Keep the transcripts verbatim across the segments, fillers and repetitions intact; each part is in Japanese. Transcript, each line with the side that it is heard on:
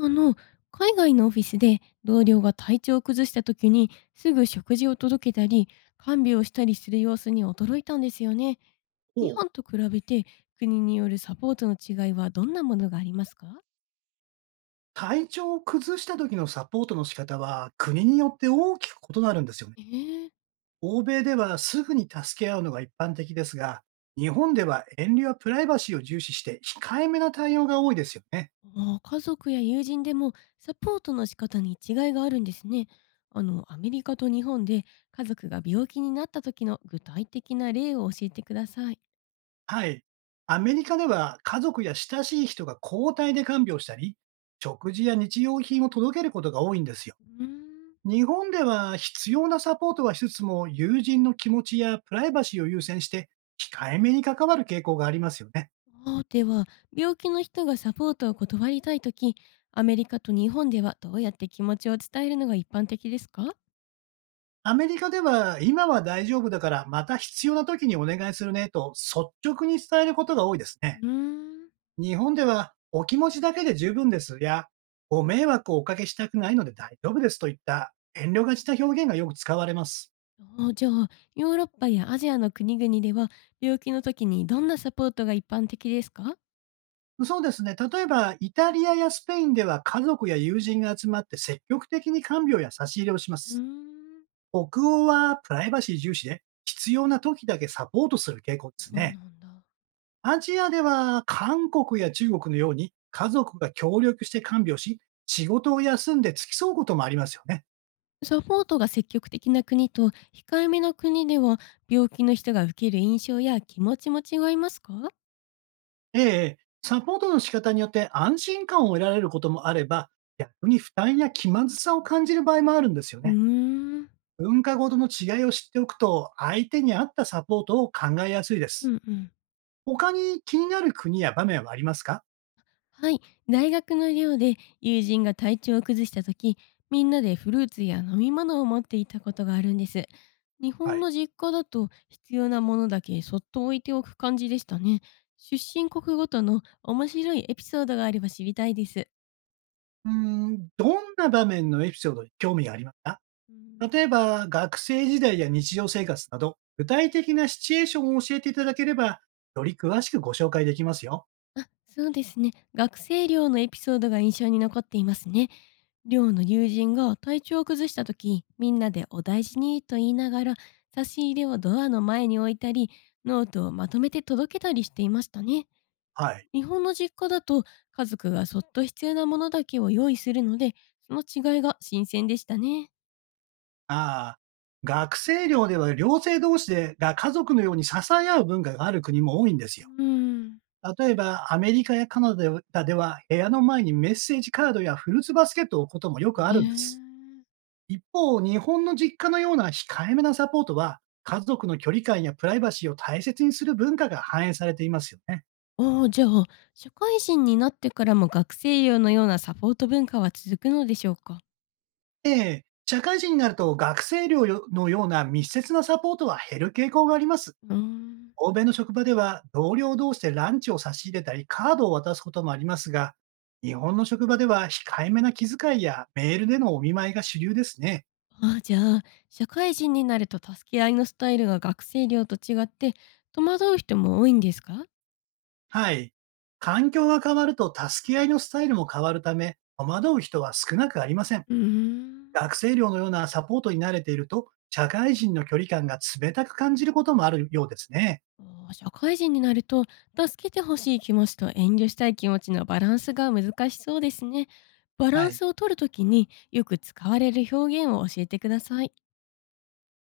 left: あの、海外のオフィスで同僚が体調を崩した時にすぐ食事を届けたり、看病をしたりする様子に驚いたんですよね。
right: お
left: 日
right: う。
left: 本と比べて国によるサポートの違いはどんなものがありますか？
right: 体調を崩した時のサポートの仕方は国によって大きく異なるんですよね。
left: ええ。
right: 欧米ではすぐに助け合うのが一般的ですが、日本では遠慮やプライバシーを重視して控えめな対応が多いですよね。
left: ああ、家族や友人でもサポートの仕方に違いがあるんですね。あの、アメリカと日本で家族が病気になった時の具体的な例を教えてください。
right: はい。アメリカでは家族や親しい人が交代で看病したり、食事や日用品を届けることが多いんですよ。
left: うーん。
right: 日本では必要なサポートはしつつも友人の気持ちやプライバシーを優先して控えめに関わる傾向がありますよね。
left: あー、では、病気の人がサポートを断りたいとき、アメリカと日本ではどうやって気持ちを伝えるのが一般的ですか？
right: アメリカでは、今は大丈夫だから、また必要な時にお願いするねと率直に伝えることが多いですね。
left: うーん。
right: 日本では、お気持ちだけで十分ですや、ご迷惑をおかけしたくないので大丈夫ですといった遠慮がちな表現がよく使われます。
left: あー、じゃあ、ヨーロッパやアジアの国々では、病気の時にどんなサポートが一般的ですか？
right: そうですね。例えば、イタリアやスペインでは家族や友人が集まって積極的に看病や差し入れをしま
left: うー
right: す。
left: ん。
right: 北欧はプライバシー重視で、必要な時だけサポートする傾向です
left: そう
right: ね。
left: なんだ。
right: アジアでは韓国や中国のように家族が協力して看病し、仕事を休んで付き添うこともありますよね。
left: サポートが積極的な国と控えめな国では、病気の人が受ける印象や気持ちも違いますか？
right: ええ、サポートの仕方によって安心感を得られることもあれば、逆に負担や気まずさを感じる場合もあるんですよ
left: うー
right: ね。
left: ん。
right: 文化ごとの違いを知っておくと、相手に合ったサポートを考えやすいで
left: う
right: す。
left: んうん。
right: 他に気になる国や場面はありますか？
left: はい、大学の寮で友人が体調を崩した時みんなでフルーツや飲み物を持っていたことがあるんです。日
right: は
left: 本
right: い。
left: の実家だと必要なものだけそっと置いておく感じでしたね。出身国ごとの面白いエピソードがあれば知りたいです。
right: うーん、どんな場面のエピソードに興味がありますか？
left: うん。
right: 例えば、学生時代や日常生活など、具体的なシチュエーションを教えていただければ、より詳しくご紹介できますよ。
left: あ、そうですね。学生寮のエピソードが印象に残っていますね。寮の友人が体調を崩した時みんなで「お大事に」と言いながら差し入れをドアの前に置いたりノートをまとめて届けたりしていましたね。
right: はい。
left: 日本の実家だと家族がそっと必要なものだけを用意するのでその違いが新鮮でしたね。
right: ああ、学生寮では寮生同士でが家族のように支え合う文化がある国も多いんですよ。
left: うん。
right: 例えば、アメリカやカナダでは部屋の前にメッセージカードやフルーツバスケットを置くこともよ
left: へ
right: くあるんで
left: え。
right: す。一方、日本の実家のような控えめなサポートは、家族の距離感やプライバシーを大切にする文化が反映されていますよね。
left: ああ、じゃあ、社会人になってからも学生寮のようなサポート文化は続くのでしょうか？
right: ええ、社会人になると学生寮のような密接なサポートは減る傾向があります。
left: うーん。
right: 欧米の職場では同僚同士でランチを差し入れたりカードを渡すこともありますが、日本の職場では控えめな気遣いやメールでのお見舞いが主流ですね。
left: ああ、じゃあ、社会人になると助け合いのスタイルが学生寮と違って戸惑う人も多いんですか？
right: はい。環境が変わると助け合いのスタイルも変わるため、戸惑う人は少なくありません。
left: うーん。
right: 学生寮のようなサポートに慣れていると、社会人の距離感が冷たく感じることもあるようですね。
left: ああ、社会人になると助けてほしい気持ちと遠慮したい気持ちのバランスが難しそうですね。バラ
right: は
left: ン
right: い。
left: スを取るときによく使われる表現を教えてください。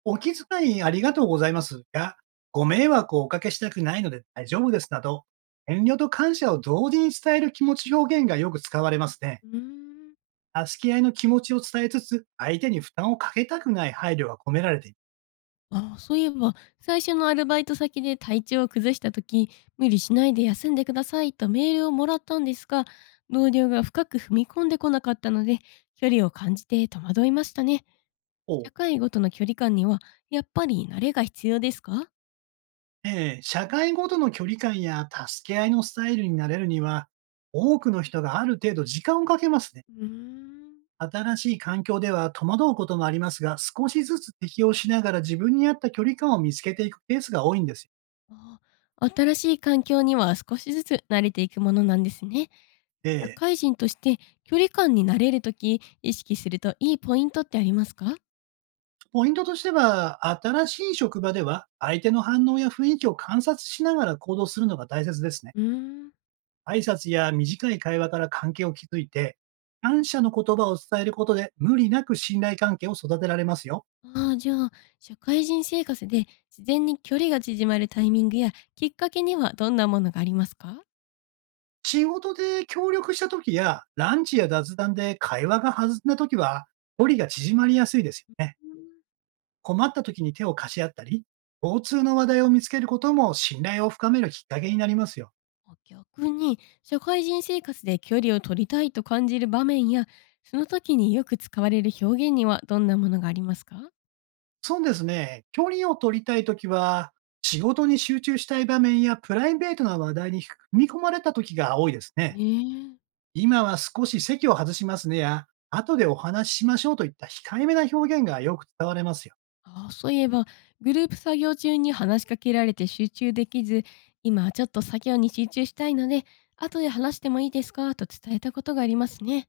right: お気遣いありがとうございますが、ご迷惑をおかけしたくないので大丈夫ですなど、遠慮と感謝を同時に伝える気持ち表現がよく使われますね。
left: うーん。
right: 助け合いの気持ちを伝えつつ、相手に負担をかけたくない配慮が込められている。
left: ああ、そういえば、最初のアルバイト先で体調を崩した時、無理しないで休んでくださいとメールをもらったんですが、同僚が深く踏み込んでこなかったので、距離を感じて戸惑いましたね。
right: お
left: 社会ごとの距離感には、やっぱり慣れが必要ですか？
right: ええ、社会ごとの距離感や助け合いのスタイルになれるには、多くの人がある程度時間をかけますね。
left: うーん。
right: 新しい環境では戸惑うこともありますが、少しずつ適応しながら自分に合った距離感を見つけていくケースが多いんですよ。
left: ああ、新しい環境には少しずつ慣れていくものなんですね。
right: え
left: 社
right: え。
left: 会人として距離感に慣れるとき、意識するといいポイントってありますか？
right: ポイントとしては、新しい職場では、相手の反応や雰囲気を観察しながら行動するのが大切ですね。
left: うーん。
right: 挨拶や短い会話から関係を築いて、感謝の言葉を伝えることで、無理なく信頼関係を育てられますよ。
left: ああ、じゃあ、社会人生活で自然に距離が縮まるタイミングやきっかけにはどんなものがありますか？
right: 仕事で協力した時や、ランチや雑談で会話が弾んだ時は、距離が縮まりやすいですよね。困った時に手を貸し合ったり、共通の話題を見つけることも信頼を深めるきっかけになりますよ。
left: あ、逆に、社会人生活で距離を取りたいと感じる場面や、その時によく使われる表現にはどんなものがありますか？
right: そうですね。距離を取りたいときは、仕事に集中したい場面やプライベートな話題に踏み込まれたときが多いですね。
left: ええ。
right: 今は少し席を外しますねや、後でお話ししましょうといった控えめな表現がよく伝われますよ。
left: ああ、そういえば、グループ作業中に話しかけられて集中できず、今はちょっと作業に集中したいので、後で話してもいいですかと伝えたことがありますね。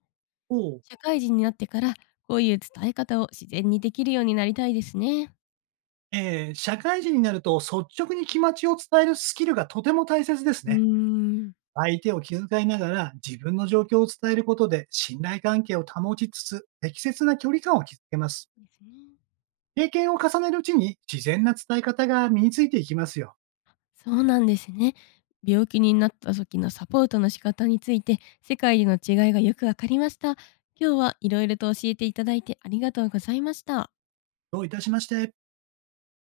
right: おう。
left: 社会人になってから、こういう伝え方を自然にできるようになりたいですね。
right: えー社会人になると率直に気持ちを伝えるスキルがとても大切です
left: う
right: ね。
left: ーん。
right: 相手を気遣いながら自分の状況を伝えることで信頼関係を保ちつつ適切な距離感を築けます。
left: ですね。
right: 経験を重ねるうちに、自然な伝え方が身についていきますよ。
left: そうなんですね。病気になった時のサポートの仕方について、世界での違いがよくわかりました。今日はいろいろと教えていただいてありがとうございました。
right: どういたしまして。